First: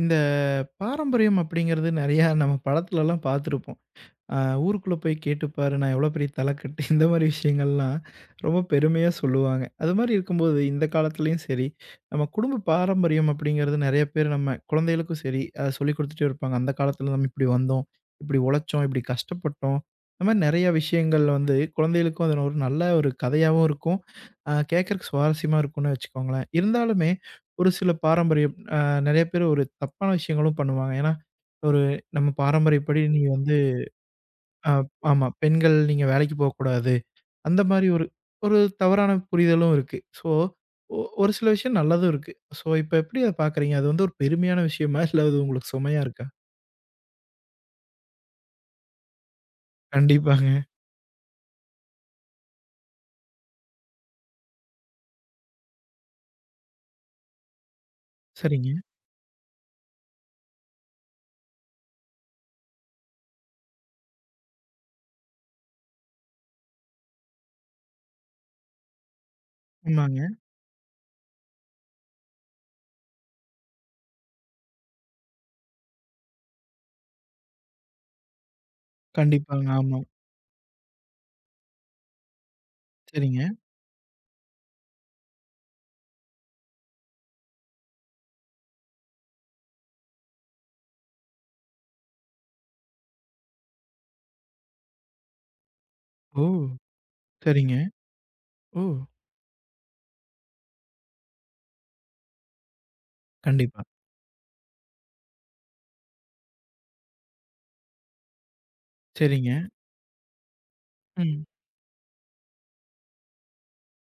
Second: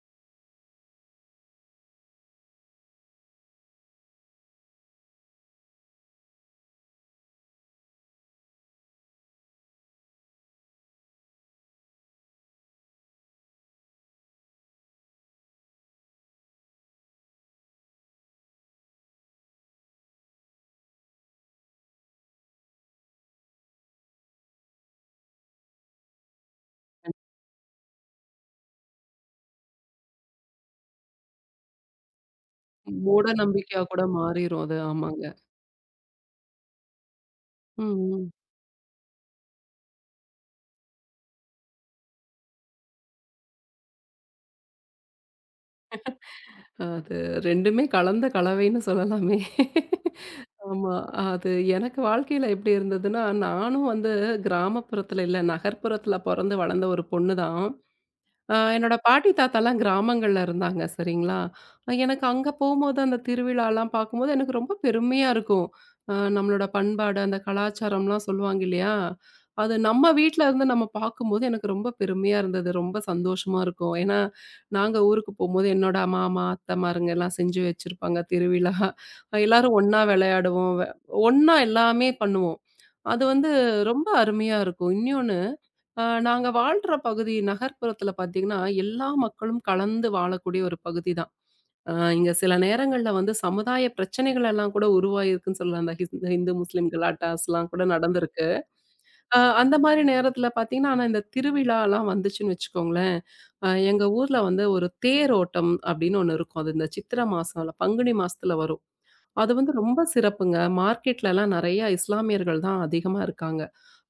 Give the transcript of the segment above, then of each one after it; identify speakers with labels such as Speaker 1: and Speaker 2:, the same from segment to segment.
Speaker 1: இந்த பாரம்பரியம் அப்படிங்கிறது நிறையா நம்ம படத்துலலாம் பார்த்துருப்போம். அ ஊருக்குள்ள போய் கேட்டுப்பாரு, நான் எவ்வளோ பெரிய தலைக்கட்டு இந்த மாரி விஷயங்கள்லாம் ரொம்ப பெருமையா சொல்லுவாங்க. அது மாரி இருக்கும்போது இந்த காலத்துலயும் சரி, நம்ம குடும்ப பாரம்பரியம் அப்படிங்கிறது நெறைய பேர் நம்ம குழந்தைகளுக்கும் சரி, சொல்லிக் குடுத்துட்டே இருப்பாங்க. அந்த காலத்துல நம்ம இப்படி வந்தோம், இப்படி உழைச்சோம், இப்படி கஷ்டப்பட்டோம். இந்த மாரி நெறைய விஷயங்கள் வந்து குழந்தைகளுக்கும் அது ஒரு நல்ல ஒரு கதையாவும் இருக்கும். கேட்கறக்கு சுவாரஸ்யமா இருக்கும்னு வச்சுக்கோங்களேன். இருந்தாலுமே ஒரு சில பாரம்பரியம் நெறைய பேர் ஒரு தப்பான விஷயங்களும் பண்ணுவாங்க. ஏன்னா, ஒரு நம்ம பாரம்பரியப்படி நீ
Speaker 2: மூட
Speaker 1: வந்து
Speaker 2: நம்பிக்கையா கூட மாறிரும்
Speaker 1: ஆ,
Speaker 2: அது. ஆமாங்க.
Speaker 1: ஆமா. பெண்கள் நீங்க வேலைக்கு போக்கூடாது. அந்த
Speaker 2: ம்,
Speaker 1: மாரி ஒரு
Speaker 2: ம்.
Speaker 1: ஒரு தவறான புரிதலும் இருக்கு. ஸோ, ஒரு சில விஷயம் நல்லதும் இருக்கு. ஸோ, இப்ப எப்படி அத பாக்குறீங்க? அது வந்து ஒரு பெருமையான விஷயமா? இல்ல அது உங்களுக்கு சுமையா இருக்கா?
Speaker 2: அது 2மே கலந்த கலவைன்னு சொல்லலாமே.
Speaker 1: கண்டிப்பாங்க.
Speaker 2: ஆமா. அது எனக்கு வாழ்க்கையில எப்படி இருந்ததுன்னா, நானும் வந்து கிராமப்புறத்துல இல்ல, நகர்ப்புறத்துல பொறந்து வளர்ந்த ஒரு பொண்ணு தான்.
Speaker 1: சரிங்க.
Speaker 2: என்னோட பாட்டி, தாத்தாலாம் கிராமங்கள்ல இருந்தாங்க. சரிங்களா? எனக்கு அங்க போம்போது அந்த திருவிழாலாம் பார்க்கும்போது எனக்கு ரொம்ப பெருமையா இருக்கும். நம்மளோட பண்பாடு, அந்த கலாச்சாரம்லாம் சொல்லுவாங்க இல்லையா? அது நம்ம
Speaker 1: ஆமாங்க.
Speaker 2: வீட்ல இருந்து நம்ம பார்க்கும்போது எனக்கு ரொம்ப பெருமையா இருந்தது. ரொம்ப சந்தோஷமா இருக்கும். ஏன்னா, நாங்க ஊருக்கு போம்போது என்னோட மாமா, அத்தமாருங்க எல்லாம் செஞ்சு வச்சிருப்பாங்க திருவிழா.
Speaker 1: கண்டிப்பாங்க.
Speaker 2: எல்லாரும்
Speaker 1: ஆமா.
Speaker 2: ஒண்ணா விளையாடுவோம். ஒண்ணா எல்லாமே பண்ணுவோம். அது
Speaker 1: சரிங்க.
Speaker 2: வந்து ரொம்ப அருமையா இருக்கும். இன்னொன்னு, நாங்க வாழ்ற பகுதி நகர்ப்புறத்துல பாத்தீங்கன்னா எல்லா மக்களும் கலந்து வாழக்கூடிய ஒரு பகுதி தான். இங்க சில நேரங்கள்ல வந்து சமுதாய பிரச்சனைகள் எல்லாம் கூட உருவாயிருக்குன்னு சொல்லலாம். அந்த இந்த
Speaker 1: ஓ!
Speaker 2: இந்து முஸ்லிம் கலாட்டாஸ்லாம்
Speaker 1: சரிங்க.
Speaker 2: கூட நடந்திருக்கு.
Speaker 1: ஓ!
Speaker 2: அந்த மாதிரி நேரத்துல பாத்தீங்கன்னா, ஆனா இந்த திருவிழாலாம் வந்துச்சுன்னு வச்சுக்கோங்களேன்.
Speaker 1: கண்டிப்பா.
Speaker 2: எங்க ஊர்ல வந்து ஒரு தேரோட்டம் அப்படின்னு ஒண்ணு இருக்கும். அது இந்த சித்திரை மாசம் இல்ல பங்குனி மாசத்துல வரும். அது
Speaker 1: சரிங்க.
Speaker 2: வந்து ரொம்ப சிறப்புங்க. மார்க்கெட்ல
Speaker 1: ம்.
Speaker 2: எல்லாம் நிறைய இஸ்லாமியர்கள் தான் அதிகமா இருக்காங்க.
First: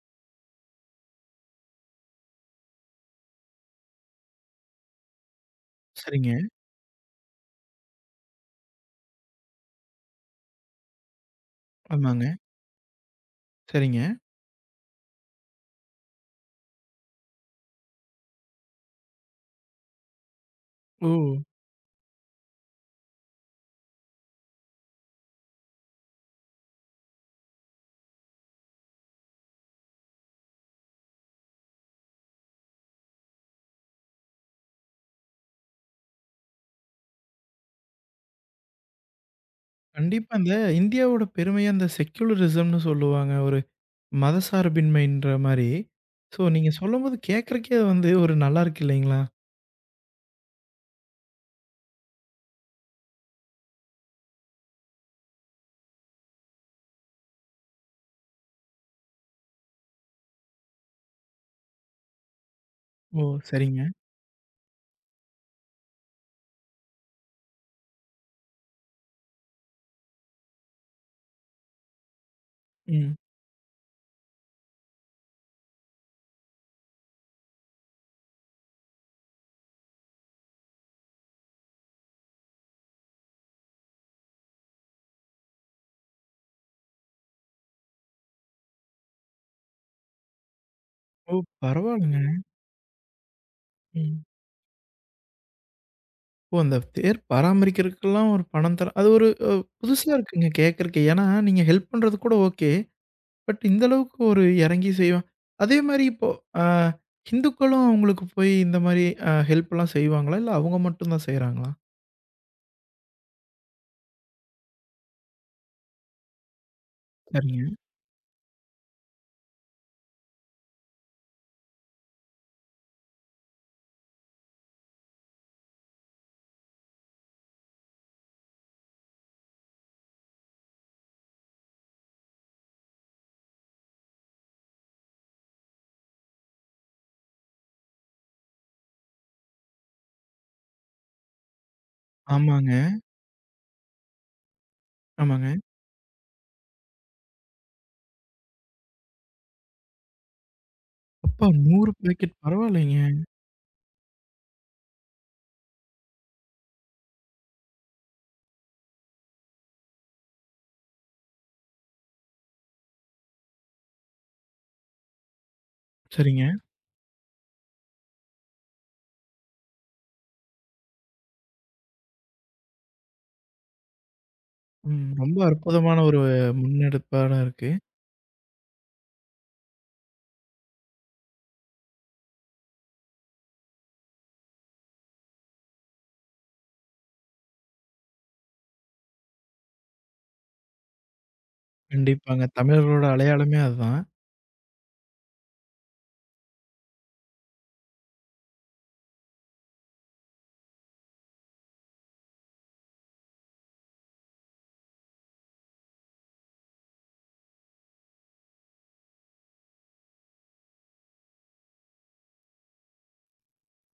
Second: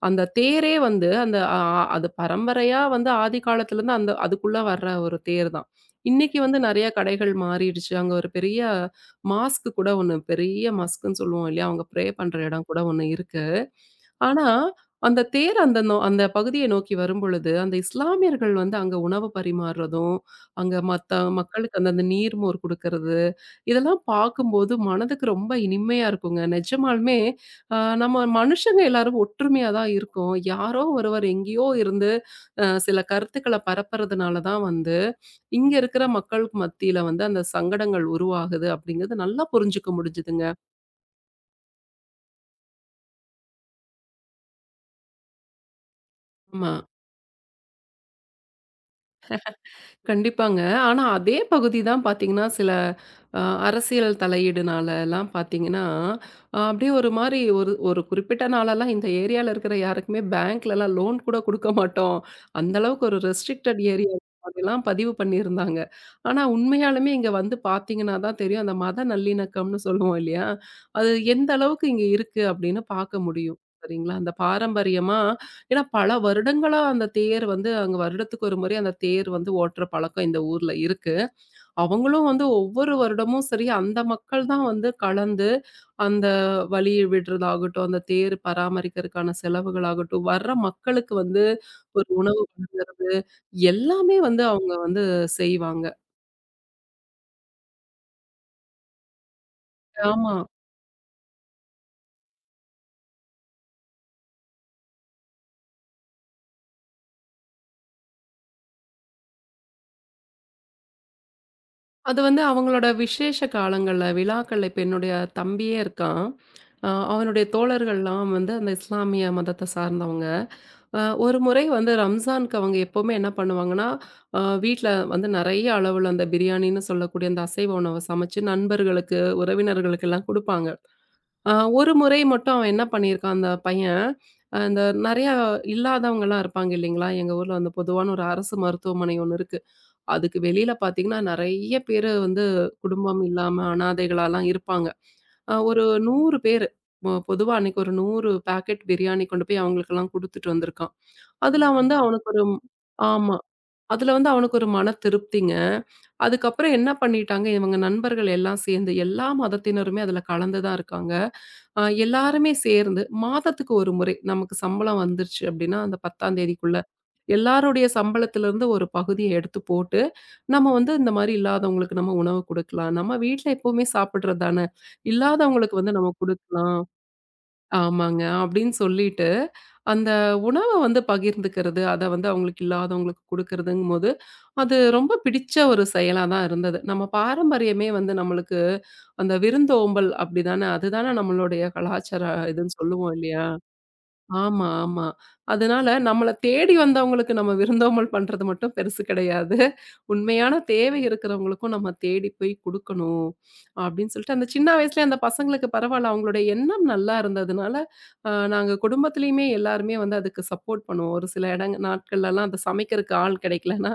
Speaker 2: அந்த தேரே வந்து அந்த அது பரம்பரையா வந்து ஆதி காலத்துலருந்து அந்த அதுக்குள்ள வர்ற ஒரு தேர் தான்.
Speaker 1: சரிங்க.
Speaker 2: இன்னைக்கு வந்து நெறைய கடைகள் மாறிடுச்சு. அங்க ஒரு பெரிய மாஸ்க் கூட ஒண்ணு, பெரிய மஸ்க்ன்னு சொல்லுவோம் இல்லையா? அவங்க ப்ரே
Speaker 1: ஆமாங்க.
Speaker 2: பண்ற இடம் கூட ஒண்ணு இருக்கு.
Speaker 1: சரிங்க.
Speaker 2: ஆனா, அந்த தேர் அந்த அந்த பகுதிய நோக்கி வரும்பொழுது, அந்த இஸ்லாமியர்கள் வந்து அங்க உணவு பரிமாறுறதும், அங்க
Speaker 1: ஓ!
Speaker 2: மத்த மக்களுக்கு அந்த அந்த நீர்மோர் குடுக்கறது, இதெல்லாம் பார்க்கும்போது மனதுக்கு ரொம்ப இனிமையா இருக்குங்க. நிஜமாலுமே ஆ, நம்ம மனுஷங்க எல்லாரும் ஒற்றுமையா தான் இருக்கோம். யாரோ ஒருவர் எங்கேயோ இருந்து சில கருத்துக்கள பரப்புறதுனால தான் வந்து, இங்க இருக்கிற மக்களுக்கு மத்தியில வந்து அந்த சங்கடங்கள் உருவாகுது அப்படிங்கிறது நல்லா புரிஞ்சுக்க
Speaker 1: கண்டிப்பா.
Speaker 2: முடிஞ்சுதுங்க.
Speaker 1: இந்தியாவோட பெருமையா இந்த செக்யூலரிசம்னு சொல்லுவாங்க. ஒரு மதசார்பின்மைன்ற மாரி. ஸோ நீங்க
Speaker 2: ஆமா.
Speaker 1: சொல்லும்போது கேட்கறக்கே அது வந்து ஒரு நல்லா இருக்கு இல்லைங்களா?
Speaker 2: கண்டிப்பாங்க. ஆனா அதே பகுதி தான் பார்த்தீங்கன்னா, சில அ அரசியல் தலையீடுனாலலாம் பார்த்தீங்கன்னா, அப்படியே ஒரு மாரி ஒரு ஒரு குறிப்பிட்ட நாளெல்லாம் இந்த ஏரியால இருக்கிற யாருக்குமே பேங்க்லலாம் லோன் கூட குடுக்க மாட்டோம். அந்த அளவுக்கு ஒரு
Speaker 1: ஓ!
Speaker 2: ரெஸ்ட்ரிக்டட்
Speaker 1: சரிங்க.
Speaker 2: ஏரியா மாதிரிலாம் பதிவு பண்ணியிருந்தாங்க. ஆனா உண்மையாலுமே இங்க வந்து பார்த்தீங்கன்னா தான் தெரியும். அந்த மத நல்லிணக்கம்னு சொல்லுவோம் இல்லையா? அது எந்த அளவுக்கு இங்க இருக்கு அப்படின்னு
Speaker 1: ம்.
Speaker 2: பார்க்க முடியும். சரிங்களா? அந்த பாரம்பரியமா, ஏன்னா பல வருடங்களா அந்த தேர் வந்து அங்க வருடத்துக்கு ஒரு முறை அந்த தேர் வந்து ஓட்டுற பழக்கம் இந்த ஊர்ல இருக்கு. அவங்களும் வந்து ஒவ்வொரு வருடமும் சரி, அந்த மக்கள் தான் வந்து கலந்து அந்த வழி விடுறதாகட்டும், அந்த தேர் பராமரிக்கிறதுக்கான செலவுகளாகட்டும், வர்ற மக்களுக்கு
Speaker 1: ஓ!
Speaker 2: வந்து ஒரு
Speaker 1: பரவால்லங்க.
Speaker 2: உணவு வந்து எல்லாமே
Speaker 1: ம்.
Speaker 2: வந்து அவங்க வந்து செய்வாங்க.
Speaker 1: ஓ! அந்த தேர் பராமரிக்கிறதுக்கெல்லாம் ஒரு பணம் தர அது ஒரு புதுசா
Speaker 2: ஆமா.
Speaker 1: இருக்குங்க கேட்கறக்கே. ஏன்னா, நீங்க ஹெல்ப் பண்றது கூட ஓகே. பட் இந்த அளவுக்கு ஒரு இறங்கி செய்வான். அதே மாரி இப்போ அ ஹிந்துக்களும் அவங்களுக்கு போய் இந்த மாரி ஹெல்ப்லாம் செய்வாங்களா? இல்ல அவங்க மட்டும் தான் செய்றாங்களா?
Speaker 2: அது வந்து அவங்களோட விசேஷ காலங்கள்ல, விழாக்கள்ல இப்ப என்னுடைய தம்பியே இருக்கான். அவனுடைய
Speaker 1: சரிங்க.
Speaker 2: தோழர்கள்லாம் வந்து அந்த இஸ்லாமிய மதத்த சார்ந்தவங்க. ஒரு முறை வந்து ரம்ஜானுக்கு அவங்க எப்பவுமே என்ன பண்ணுவாங்கன்னா, அ வீட்ல வந்து நெறைய அளவுல அந்த பிரியாணின்னு சொல்லக்கூடிய அந்த அசைவ உணவ சமைச்சு நண்பர்களுக்கு, உறவினர்களுக்கெல்லாம் குடுப்பாங்க. அ ஒரு முறை மட்டும் அவன் என்ன பண்ணியிருக்கான் அந்த பையன், அந்த நெறையா இல்லாதவங்கலாம் இருப்பாங்க இல்லைங்களா? எங்க ஊர்ல வந்து பொதுவான ஒரு அரசு மருத்துவமனை ஒண்ணு இருக்கு. அதுக்கு வெளியில பார்த்தீங்கன்னா, நெறைய பேரு வந்து
Speaker 1: ஆமாங்க,
Speaker 2: குடும்பம் இல்லாம அனாதைகளாலாம் இருப்பாங்க.
Speaker 1: ஆமாங்க.
Speaker 2: ஒரு 100 பேரு. பொதுவா அன்னைக்கு ஒரு 100 பாக்கெட் பிரியாணி கொண்டு போய் அவங்களுக்கெல்லாம் குடுத்துட்டு வந்திருக்கான்.
Speaker 1: அப்பா
Speaker 2: அதுல
Speaker 1: 100
Speaker 2: வந்து அவனுக்கு
Speaker 1: பேக்கெட்
Speaker 2: ஒரு
Speaker 1: பரவால்லைங்க.
Speaker 2: ஆமா. அதுல வந்து அவனுக்கு ஒரு மன திருப்திங்க. அதுக்கப்புறம் என்ன பண்ணிட்டாங்க, இவங்க நண்பர்கள் எல்லாம் சேர்ந்து எல்லா மதத்தினருமே அதுல கலந்து தான் இருக்காங்க. எல்லாருமே சேர்ந்து மாதத்துக்கு ஒரு முறை நமக்கு சம்பளம் வந்துருச்சு அப்டின்னா, அந்த 10ஆம்
Speaker 1: சரிங்க.
Speaker 2: தேதிக்குள்ள எல்லாருடைய சம்பளத்திலிருந்து ஒரு பகுதிய எடுத்து போட்டு, நம்ம வந்து இந்த மாரி இல்லாதவங்களுக்கு நம்ம உணவு குடுக்கலாம். நம்ம வீட்ல எப்பவுமே சாப்பிடுறது தான.
Speaker 1: ம். ரொம்ப
Speaker 2: இல்லாதவங்களுக்கு வந்து
Speaker 1: அற்புதமான
Speaker 2: நம்ம
Speaker 1: ஒரு
Speaker 2: குடுக்கலாம்.
Speaker 1: முன்னெடுப்பான இருக்கு.
Speaker 2: ஆமாங்க. அப்படின்னு சொல்லிட்டு, அந்த உணவ வந்து பகிர்ந்துக்கிறது, அத வந்து அவங்களுக்கு இல்லாதவங்களுக்கு குடுக்கறதுங்கும்போது, அது ரொம்ப பிடிச்ச ஒரு செயலா தான் இருந்தது. நம்ம பாரம்பரியமே வந்து நம்மளுக்கு அந்த விருந்தோம்பல் அப்படிதானே, அதுதானே நம்மளுடைய கலாச்சார
Speaker 1: கண்டிப்பாங்க.
Speaker 2: இதுன்னு
Speaker 1: தமிழர்களோட
Speaker 2: சொல்லுவோம் இல்லையா?
Speaker 1: அடையாளமே அதுதான்.
Speaker 2: ஆமா, ஆமா. அதனால நம்மள தேடி வந்தவங்களுக்கு நம்ம விருந்தோம்பல் பண்றது மட்டும் பெருசு கிடையாது. உண்மையான தேவை இருக்கிறவங்களுக்கும் நம்ம தேடி போய் குடுக்கணும். அப்படின்னு சொல்லிட்டு அந்த சின்ன வயசுலயே அந்த பசங்களுக்கு பரவால்ல அவங்களுடைய எண்ணம் நல்லா இருந்ததுனால, நாங்க குடும்பத்திலயுமே எல்லாருமே வந்து அதுக்கு சப்போர்ட் பண்ணுவோம். ஒரு சில நாட்கள்லலாம் அத சமைக்கிறதுக்கு ஆள் கிடைக்கலன்னா,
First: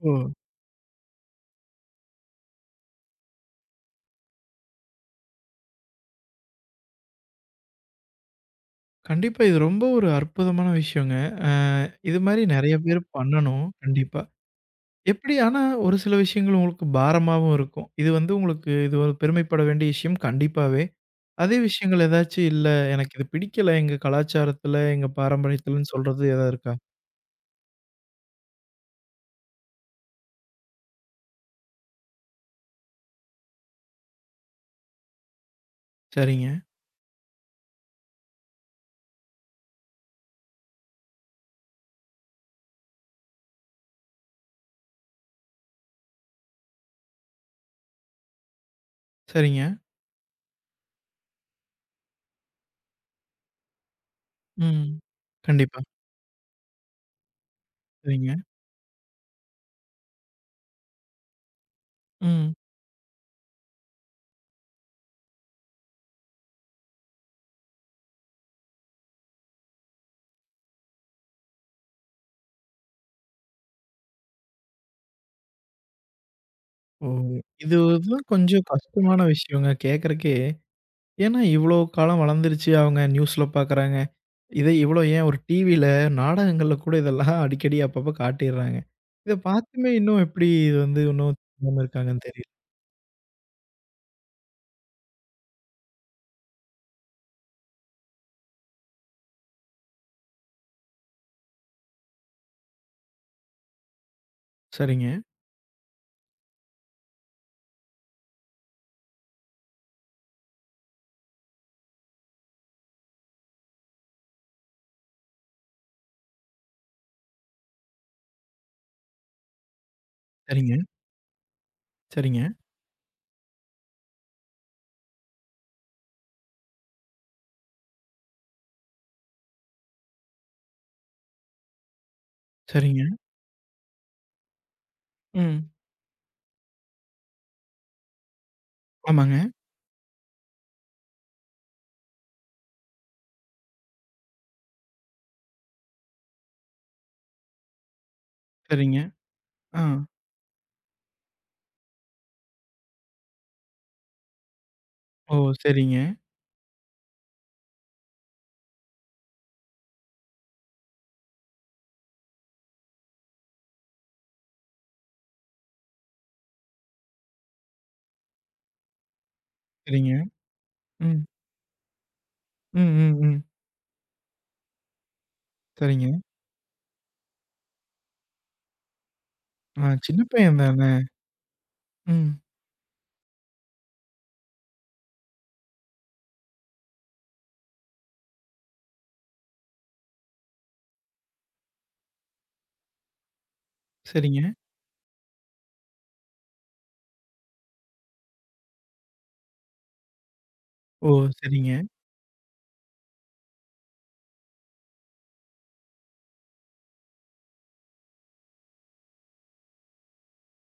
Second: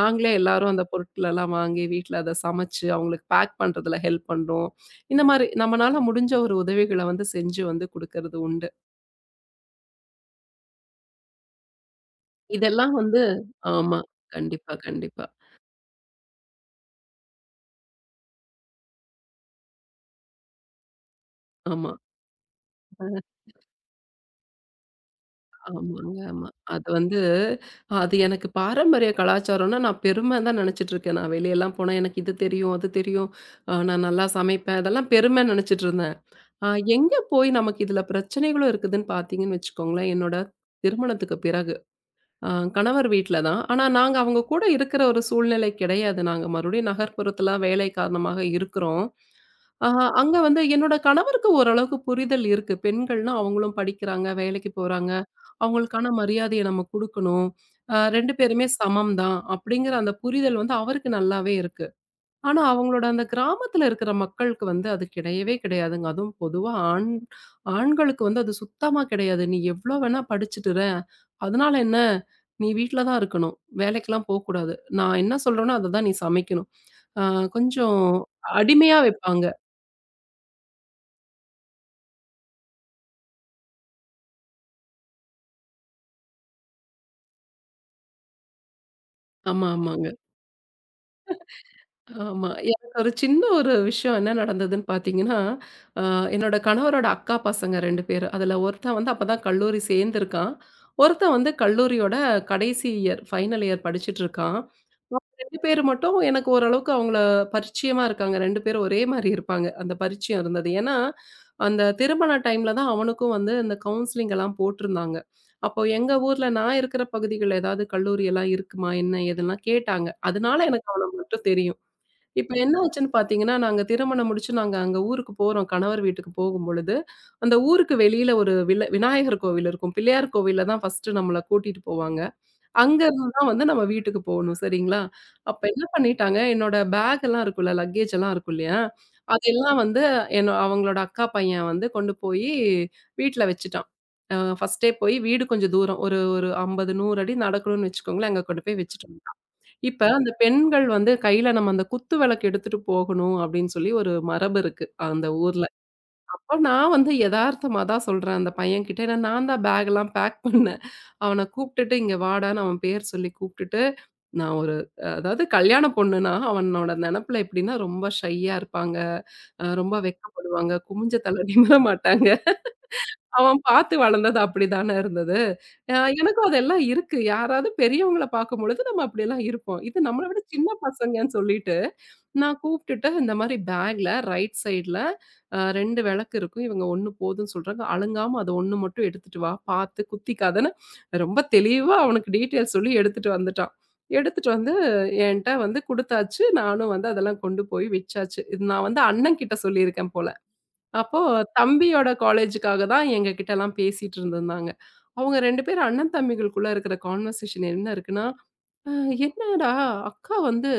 Speaker 1: ஓ!
Speaker 2: எல்லாரும் அந்த பொருட்களெல்லாம் வாங்கி வீட்ல அத சமைச்சு அவங்களுக்கு பேக் பண்றதுல ஹெல்ப் பண்றோம். இந்த மாரி நம்மனால முடிஞ்ச ஒரு உதவிகள வந்து செஞ்சு வந்து குடுக்கறது உண்டு.
Speaker 1: கண்டிப்பா இது ரொம்ப ஒரு அற்புதமான விஷயங்க. அ இது மாரி நெறைய
Speaker 2: இதெல்லாம்
Speaker 1: பேர்
Speaker 2: வந்து
Speaker 1: பண்ணணும்.
Speaker 2: ஆமா.
Speaker 1: கண்டிப்பா.
Speaker 2: கண்டிப்பா, கண்டிப்பா.
Speaker 1: எப்படி ஆனா ஒரு சில விஷயங்கள் உங்களுக்கு பாரமாவும் இருக்கும். இது வந்து உங்களுக்கு இது ஒரு பெருமைப்பட வேண்டிய விஷயம் கண்டிப்பாவே. அதே
Speaker 2: ஆமா.
Speaker 1: விஷயங்கள் ஏதாச்சும் இல்ல எனக்கு
Speaker 2: அ.
Speaker 1: இது பிடிக்கல எங்க கலாச்சாரத்துல, எங்க பாரம்பரியத்துலன்னு
Speaker 2: ஆமாங்க,
Speaker 1: சொல்றது
Speaker 2: ஆமா.
Speaker 1: ஏதாவது இருக்கா?
Speaker 2: அது வந்து அது எனக்கு பாரம்பரிய கலாச்சாரம்னா, நான் பெருமை தான் நெனச்சிட்டுருக்கேன். நான் வெளியலாம் போனா எனக்கு இது தெரியும், அது தெரியும். நான் நல்லா சமைப்பேன். அதெல்லாம் பெருமை நெனச்சிட்டுருந்தேன்.
Speaker 1: சரிங்க,
Speaker 2: அ எங்க போய் நமக்கு இதுல பிரச்சனைகளும் இருக்குதுன்னு பார்த்தீங்கன்னு வச்சுக்கோங்களேன், என்னோட திருமணத்துக்கு பிறகு. ஆ, கணவர் வீட்ல தான். ஆனா நாங்க அவங்க கூட இருக்கிற ஒரு சூழ்நிலை கிடையாது. நாங்க மறுபடியும் நகர்ப்புறத்தில வேலை காரணமாக இருக்கிறோம்.
Speaker 1: சரிங்க.
Speaker 2: ஆ, அங்க வந்து என்னோட கணவருக்கு ஓரளவுக்கு புரிதல் இருக்கு. பெண்கள்னா அவங்களும் படிக்கிறாங்க, வேலைக்கு
Speaker 1: ம்.
Speaker 2: போறாங்க.
Speaker 1: கண்டிப்பா.
Speaker 2: அவங்களுக்கான மரியாதைய நம்ம குடுக்கணும். ஆ, 2
Speaker 1: சரிங்க.
Speaker 2: பேருமே சமம் தான். அப்படிங்கிற அந்த புரிதல் வந்து அவருக்கு நல்லாவே இருக்கு.
Speaker 1: ம்.
Speaker 2: ஆனா, அவங்களோட அந்த கிராமத்துல இருக்கிற மக்களுக்கு வந்து அது கிடையவே கிடையாதுங்க. அதுவும் பொதுவா ஆண்களுக்கு வந்து அது சுத்தமா கிடையாது. "நீ எவ்ளோ வேணா படிச்சுட்டுற, அதனால என்ன? நீ வீட்ல தான் இருக்கணும். வேலைக்கெல்லாம் போக்கூடாது. நான் என்ன சொல்றேனோ, அத தான் நீ சமைக்கணும்."
Speaker 1: ஓ!
Speaker 2: அ
Speaker 1: இது
Speaker 2: கொஞ்சம்
Speaker 1: தான் கொஞ்சம்
Speaker 2: அடிமையா
Speaker 1: கஷ்டமான
Speaker 2: வைப்பாங்க.
Speaker 1: விஷயங்க கேட்கறக்கே. ஏன்னா இவ்வளோ காலம் வளர்ந்துருச்சு, அவங்க நியூஸ்ல பார்க்குறாங்க. இத இவ்வளோ ஏன் ஒரு டிவில நாடகங்கள்ல கூட இதெல்லாம் அடிக்கடி அப்பப்ப காட்டிர்றாங்க. இத
Speaker 2: ஆமா,
Speaker 1: பார்த்துமே
Speaker 2: ஆமாங்க.
Speaker 1: இன்னும் எப்படி இது வந்து இன்னும் தெரியாம இருக்காங்கன்னு தெரியல.
Speaker 2: ஆமா. எனக்கு ஒரு சின்ன ஒரு விஷயம் என்ன நடந்ததுன்னு பார்த்தீங்கன்னா, அ என்னோட கணவரோட அக்கா பசங்க 2 பேரு. அதுல ஒருத்தன் வந்து அப்பதான் கல்லூரி சேர்ந்திருக்கான். ஒருத்தன் வந்து கல்லூரியோட கடைசி இயர், ஃபைனல் இயர் படிச்சுட்டு இருக்கான்.
Speaker 1: சரிங்க,
Speaker 2: 2 பேரு மட்டும் எனக்கு ஓரளவுக்கு அவங்கள பரிச்சயமா இருக்காங்க. 2 பேரும் ஒரே மாரி இருப்பாங்க. அந்த பரிச்சயம் இருந்தது. ஏன்னா, அந்த திருமண டைம்ல தான் அவனுக்கும் வந்து இந்த கவுன்சிலிங் எல்லாம் போட்டிருந்தாங்க. அப்போ எங்க ஊர்ல நான் இருக்கிற பகுதிகள்ல ஏதாவது கல்லூரி எல்லாம் இருக்குமா? என்ன? ஏதுலாம் கேட்டாங்க. அதனால
Speaker 1: சரிங்க,
Speaker 2: எனக்கு அவன மட்டும் தெரியும்.
Speaker 1: சரிங்க,
Speaker 2: இப்ப என்ன ஆச்சுன்னு பார்த்தீங்கன்னா, நாங்க திருமணம் முடிச்சு நாங்க அங்க ஊருக்கு போறோம். கணவர் வீட்டுக்கு போகும்பொழுது, அந்த ஊருக்கு வெளியில ஒரு விநாயகர் கோவில் இருக்கும். பிள்ளையார் கோவில்ல தான் ஃபர்ஸ்ட்டு நம்மள கூட்டிட்டு போவாங்க. அங்க
Speaker 1: சரிங்க.
Speaker 2: இருந்து தான் வந்து நம்ம வீட்டுக்கு போணும். சரிங்களா? அப்ப
Speaker 1: ம்.
Speaker 2: என்ன பண்ணிட்டாங்க, என்னோட பேக் எல்லாம் இருக்குல்ல, லக்கேஜ் எல்லாம் இருக்கும் இல்லையா?
Speaker 1: ஆமாங்க.
Speaker 2: அதெல்லாம் வந்து என்ன அவங்களோட அக்கா பையன் வந்து கொண்டு போயி வீட்ல வச்சுட்டான். ஃபர்ஸ்ட்டே போய் வீடு கொஞ்சம் தூரம். ஒரு ஒரு 50, 100 அடி நடக்கணும்னு வச்சுக்கோங்களேன். அங்க கொண்டு போய்
Speaker 1: சரிங்க.
Speaker 2: வச்சுட்டோம்.
Speaker 1: ஆ.
Speaker 2: இப்ப அந்த பெண்கள் வந்து கையில நம்ம அந்த குத்து விளக்கு எடுத்துட்டு போகணும் அப்படின்னு சொல்லி ஒரு மரபு இருக்கு அந்த
Speaker 1: ஓ!
Speaker 2: ஊர்ல.
Speaker 1: சரிங்க,
Speaker 2: அப்போ நான் வந்து எதார்த்தமா தான் சொல்றேன் அந்த பையன்கிட்ட. ஏன்னா நான் தான் பேக்லாம் பேக் பண்ணேன். அவன கூப்பிட்டுட்டு இங்க வாடான்னு அவன் பேர் சொல்லி கூப்பிட்டுட்டு, நான் ஒரு அதாவது கல்யாண பொண்ணுனா அவனோட நெனப்புல எப்படின்னா ரொம்ப ஷையா இருப்பாங்க. ரொம்ப
Speaker 1: சரிங்க.
Speaker 2: வெட்கப்படுவாங்க. குமிஞ்ச
Speaker 1: ம்.
Speaker 2: தலை நிமிர மாட்டாங்க.
Speaker 1: ம், ம், ம்.
Speaker 2: அவன் பார்த்து வளர்ந்தது அப்படிதானே இருந்தது. அ
Speaker 1: சரிங்க.
Speaker 2: எனக்கும் அதெல்லாம் இருக்கு. யாராவது பெரியவங்கள பார்க்கும்பொழுது நம்ம அப்படியெல்லாம் இருப்போம்.
Speaker 1: ஆ
Speaker 2: இது
Speaker 1: சின்ன
Speaker 2: நம்மள விட
Speaker 1: பையன்
Speaker 2: சின்ன
Speaker 1: தானே!
Speaker 2: பசங்கன்னு சொல்லிட்டு,
Speaker 1: ம்.
Speaker 2: நான் கூப்ட்டுட்டு இந்த மாரி பேக்ல ரைட் சைட்ல 2 விளக்கு இருக்கும். இவங்க 1 போதும்ன்னு சொல்றாங்க. அலுங்காம அத 1 மட்டும் எடுத்துட்டு வா. பார்த்து குத்திக்காதன்னு ரொம்ப தெளிவா அவனுக்கு டீட்டெயில் சொல்லி எடுத்துட்டு வந்துட்டான்.
Speaker 1: சரிங்க.
Speaker 2: எடுத்துட்டு வந்து என்ட்ட வந்து குடுத்தாச்சு. நானும் வந்து அதெல்லாம் கொண்டு போய் வச்சாச்சு. இது நான் வந்து அண்ணன் கிட்ட சொல்லியிருக்கேன் போல.
Speaker 1: ஓ!
Speaker 2: அப்போ
Speaker 1: சரிங்க.
Speaker 2: தம்பியோட காலேஜுக்காக தான் எங்க கிட்டலாம் பேசிட்டு இருந்திருந்தாங்க. அவங்க 2 பேரும் அண்ணன் தம்பிகளுக்குள்ள இருக்கிற கான்வர்சேஷன் என்ன இருக்குன்னா, அ என்னடா அக்கா வந்து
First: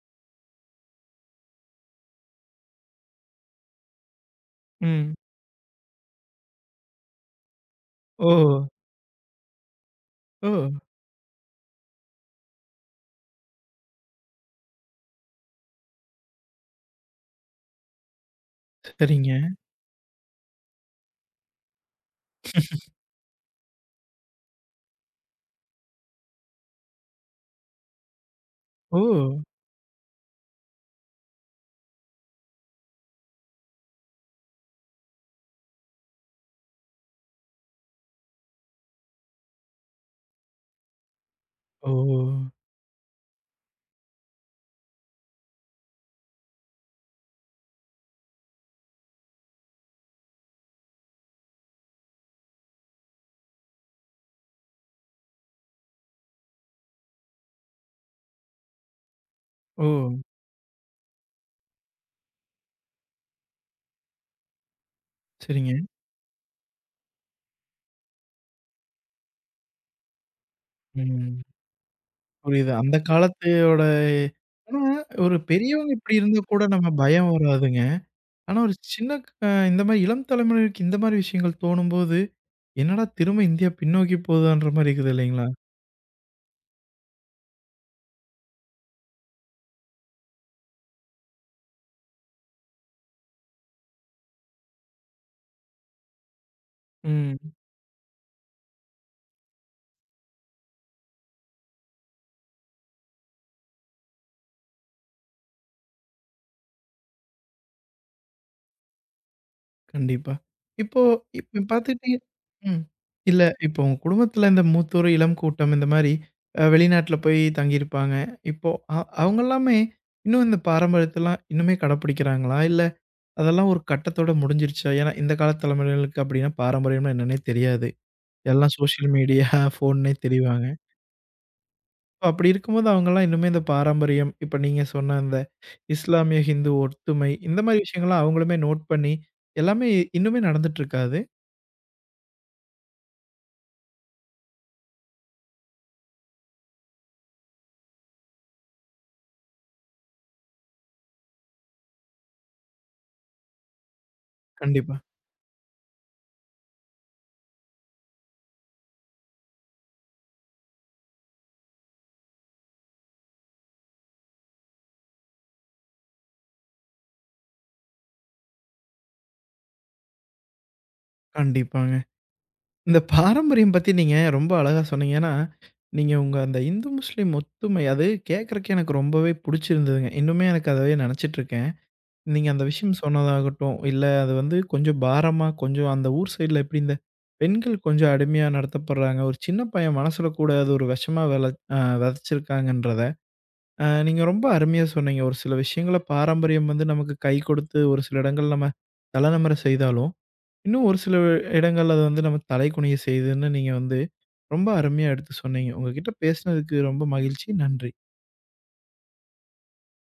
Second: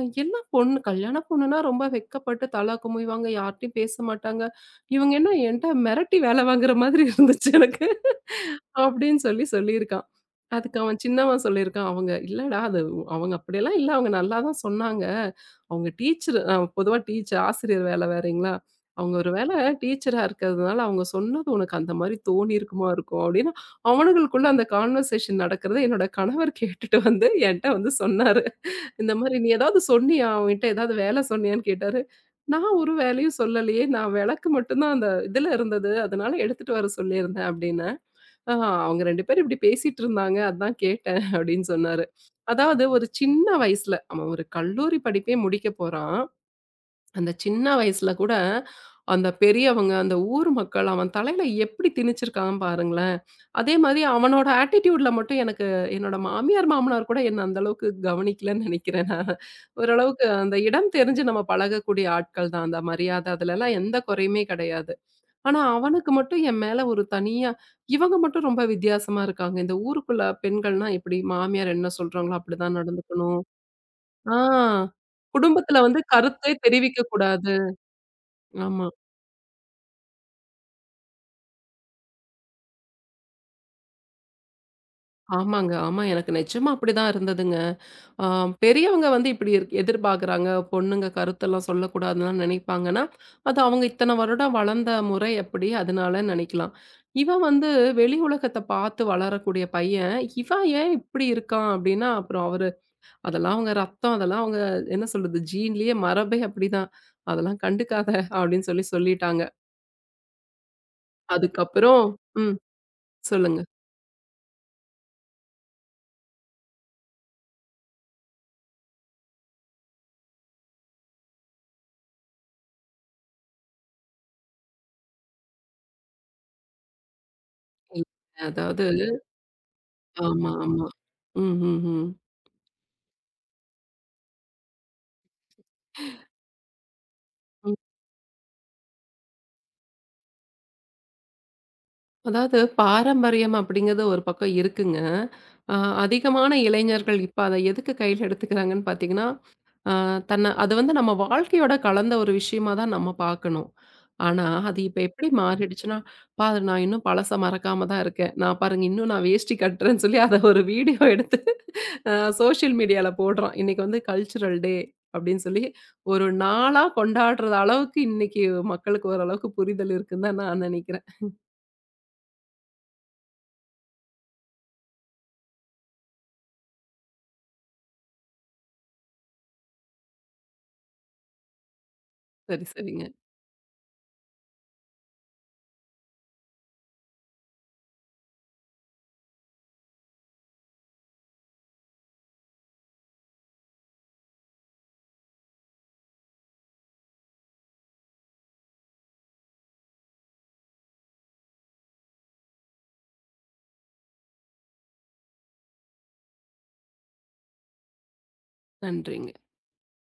Speaker 2: எல்லா பொண்ணு கல்யாண பொண்ணுன்னா ரொம்ப வெட்கப்பட்டு தல குமியுவாங்க. யார்ட்டயும் பேச மாட்டாங்க. இவங்க
Speaker 1: ம்.
Speaker 2: என்ன என்ட்ட மிரட்டி வேல வாங்குற மாதிரி இருந்துச்சு எனக்கு.
Speaker 1: ஓ!
Speaker 2: அப்படின்னு சொல்லி சொல்லியிருக்கான்.
Speaker 1: ஓ!
Speaker 2: அதுக்கு அவன் சின்னவன் சொல்லியிருக்கான். அவங்க இல்லடா, அது அவங்க அப்படியெல்லாம் இல்ல. அவங்க நல்லா தான் சொன்னாங்க. அவங்க டீச்சர். பொதுவா டீச்சர் ஆசிரியர் வேல வேறங்களா. அவங்க ஒரு
Speaker 1: சரிங்க.
Speaker 2: வேள டீச்சரா இருக்கிறதுனால அவங்க சொன்னது உனக்கு அந்த மாரி தோணியிருக்குமா இருக்கும் அப்படின்னு, அவனுங்களுக்குள்ள அந்த கான்வர்சேஷன் நடக்கிறத என்னோட கணவர் கேட்டுட்டு வந்து என்ட்ட வந்து சொன்னாரு.
Speaker 1: ஓ!
Speaker 2: இந்த மாரி "நீ ஏதாவது சொன்னியா? அவன்கிட்ட ஏதாவது வேல சொன்னியான்னு?" கேட்டாரு. நான் ஒரு வேலையும் சொல்லலையே. நான் விளக்கு மட்டும் தான் அந்த இதுல இருந்தது. அதனால எடுத்துட்டு வர சொல்லியிருந்தேன் அப்டின்னேன். "ஆ, அவங்க 2 பேரும் இப்டி பேசிட்டு இருந்தாங்க. அதான் கேட்டேன்" அப்டின்னு
Speaker 1: ஓ!
Speaker 2: சொன்னாரு. அதாவது ஒரு சின்ன வயசுல அவன் ஒரு கல்லூரி படிப்பே முடிக்க போறான். அந்த சின்ன வயசுல கூட, அந்த பெரியவங்க, அந்த ஊர் மக்கள் அவன் தலையில எப்படி திணிச்சிருக்கான் பாருங்களேன்! அதே மாரி அவனோட ஆட்டிட்யூட்ல மட்டும் எனக்கு என்னோட மாமியார், மாமனார் கூட என்ன அந்த அளவுக்கு கவனிக்கலன்னு நெனைக்கிறேன் நான்.
Speaker 1: ஓ!
Speaker 2: ஓரளவுக்கு அந்த இடம் தெரிஞ்சு நம்ம பழகக்கூடிய ஆட்கள் தான். அந்த மரியாதை அதுலலாம் எந்த குறையுமே கிடையாது. ஆனா
Speaker 1: சரிங்க.
Speaker 2: அவனுக்கு மட்டும் என் மேல ஒரு தனியா இவங்க மட்டும் ரொம்ப வித்தியாசமா இருக்காங்க. இந்த ஊருக்குள்ள பெண்கள்னா எப்படி
Speaker 1: ம்.
Speaker 2: மாமியார் என்ன சொல்றாங்களோ
Speaker 1: புரியுது.
Speaker 2: அப்படிதான்
Speaker 1: அந்த
Speaker 2: நடந்துக்கணும்.
Speaker 1: காலத்தோட
Speaker 2: ஆ,
Speaker 1: ஆனா ஒரு
Speaker 2: குடும்பத்துல
Speaker 1: பெரியவங்க
Speaker 2: வந்து
Speaker 1: இப்படி இருந்தா
Speaker 2: கருத்தே
Speaker 1: கூட நம்ம பயம்
Speaker 2: தெரிவிக்கக்கூடாது.
Speaker 1: வராதுங்க. ஆனா ஒரு
Speaker 2: ஆமா.
Speaker 1: சின்ன இந்த மாரி இளம் தலைமுறையினருக்கு இந்த மாரி விஷயங்கள் தோணும்போது, என்னடா திரும்ப இந்தியா பின்னோக்கி போகுதான்ற மாரி இருக்குது இல்லைங்களா?
Speaker 2: ஆமாங்க. ஆமா. எனக்கு நிஜமா அப்படிதான் இருந்ததுங்க. ஆ, பெரியவங்க வந்து இப்படி எதிர்பார்க்குறாங்க. பொண்ணுங்க கருத்தெல்லாம் சொல்லக்கூடாதுலாம் நினைப்பாங்கன்னா, அது அவங்க இத்தன வருடம் வளர்ந்த முறை அப்படி, அதனால நினைக்கலாம். இவன்
Speaker 1: ம்.
Speaker 2: வந்து வெளி உலகத்த பார்த்து வளரக்கூடிய பையன், இவன் ஏன் இப்படி இருக்கான் அப்படின்னா, அப்புறம் அவரு அதெல்லாம் அவங்க ரத்தம், அதெல்லாம் அவங்க என்ன சொல்றது, ஜீன்லயே மரபே அப்படிதான். அதெல்லாம் கண்டுக்காத, அப்படின்னு சொல்லி சொல்லிட்டாங்க.
Speaker 1: கண்டிப்பா. இப்போ இப்ப
Speaker 2: அதுக்கப்புறம்
Speaker 1: பார்த்துக்கிட்டீங்க
Speaker 2: ம்.
Speaker 1: ம். இல்ல
Speaker 2: சொல்லுங்க.
Speaker 1: இப்போ உங்க குடும்பத்தில இந்த மூத்தோர், இளம் கூட்டம் இந்த மாரி வெளிநாட்டில போய் தங்கியிருப்பாங்க. இப்போ அ அவங்க எல்லாமே இன்னும் இந்த பாரம்பரியத்தலாம் இன்னுமே கடைப்பிடிக்கிறாங்களா? இல்ல அதெல்லாம் ஒரு கட்டத்தோட முடிஞ்சிருச்சா? ஏன்னா, இந்த காலத்து தலைமுறைகளுக்கு அப்படின்னா பாரம்பரியம்னா என்னன்னே தெரியாது.
Speaker 2: இல்ல
Speaker 1: எல்லாம்
Speaker 2: அதாவது
Speaker 1: சோஷியல் மீடியா, ஃபோன்னே
Speaker 2: ஆமா,
Speaker 1: தெரிவாங்க.
Speaker 2: ஆமா. ம், ம், ம்.
Speaker 1: இப்ப அப்படி இருக்கும்போது அவங்கலாம் இன்னுமே இந்த பாரம்பரியம், இப்ப நீங்க சொன்ன அந்த இஸ்லாமிய, ஹிந்து ஒற்றுமை இந்த
Speaker 2: ம்.
Speaker 1: மாரி விஷயங்கள்லாம் அவங்களுமே நோட் பண்ணி எல்லாமே இன்னுமே நடந்துட்டு இருக்கா அது?
Speaker 2: அதாவது பாரம்பரியம் அப்படிங்கிறது ஒரு பக்கம் இருக்குங்க. அ அதிகமான இளைஞர்கள் இப்ப அத எதுக்கு கையில எடுத்துக்கிறாங்கன்னு பார்த்தீங்கன்னா, ஆ, அது வந்து நம்ம வாழ்க்கையோட கலந்த ஒரு விஷயமா தான் நம்ம பார்க்கணும். ஆனா, அது
Speaker 1: கண்டிப்பா,
Speaker 2: இப்ப எப்படி மாறிடுச்சுன்னா, பாரு நான் இன்னும் பழச மறக்காம தான் இருக்கேன். நான் பாருங்க இன்னும் நான் வேஷ்டி கட்டுறேன்னு சொல்லி அத ஒரு வீடியோ எடுத்து அ சோஷியல் மீடியால போடுறான். இன்னைக்கு வந்து கல்ச்சுரல் டே அப்படின்னு சொல்லி ஒரு நாளா கொண்டாடுற அளவுக்கு இன்னைக்கு மக்களுக்கு ஓரளவுக்கு புரிதல் இருக்குன்னு தான் நான் நினைக்கிறேன்.
Speaker 1: கண்டிப்பாங்க. இந்த பாரம்பரியம் பத்தி நீங்க ரொம்ப அழகா சொன்னீங்க. ஏன்னா, நீங்க உங்க அந்த இந்து, முஸ்லீம் ஒத்துமை அது கேட்கறக்கே எனக்கு ரொம்பவே புடிச்சிருந்ததுங்க. இன்னுமே எனக்கு அதவே நெனச்சிட்டு இருக்கேன். நீங்க அந்த
Speaker 2: சரி,
Speaker 1: விஷயம்
Speaker 2: சரிங்க.
Speaker 1: சொன்னதாகட்டும், இல்ல அது வந்து கொஞ்சம் பாரமா, கொஞ்சம் அந்த ஊர் சைடுல எப்படி இந்த பெண்கள் கொஞ்சம் அடிமையா நடத்தப்படுறாங்க. ஒரு சின்ன பையன் மனசுல கூட அது ஒரு விஷமா வெள அ வெதச்சிருக்காங்கன்றத, நீங்க ரொம்ப அருமையா சொன்னீங்க. ஒரு சில விஷயங்கள பாரம்பரியம் வந்து நமக்கு கை கொடுத்து, ஒரு சில இடங்கள் நம்ம தலநிமிர செய்தாலும், இன்னும் ஒரு சில இடங்கள்ல அது வந்து நம்ம தலைகுனிய செய்யுதுன்னு நீங்க வந்து ரொம்ப அருமையா எடுத்து சொன்னீங்க. உங்ககிட்ட பேசினதுக்கு ரொம்ப மகிழ்ச்சி. நன்றி.
Speaker 2: நன்றிங்க.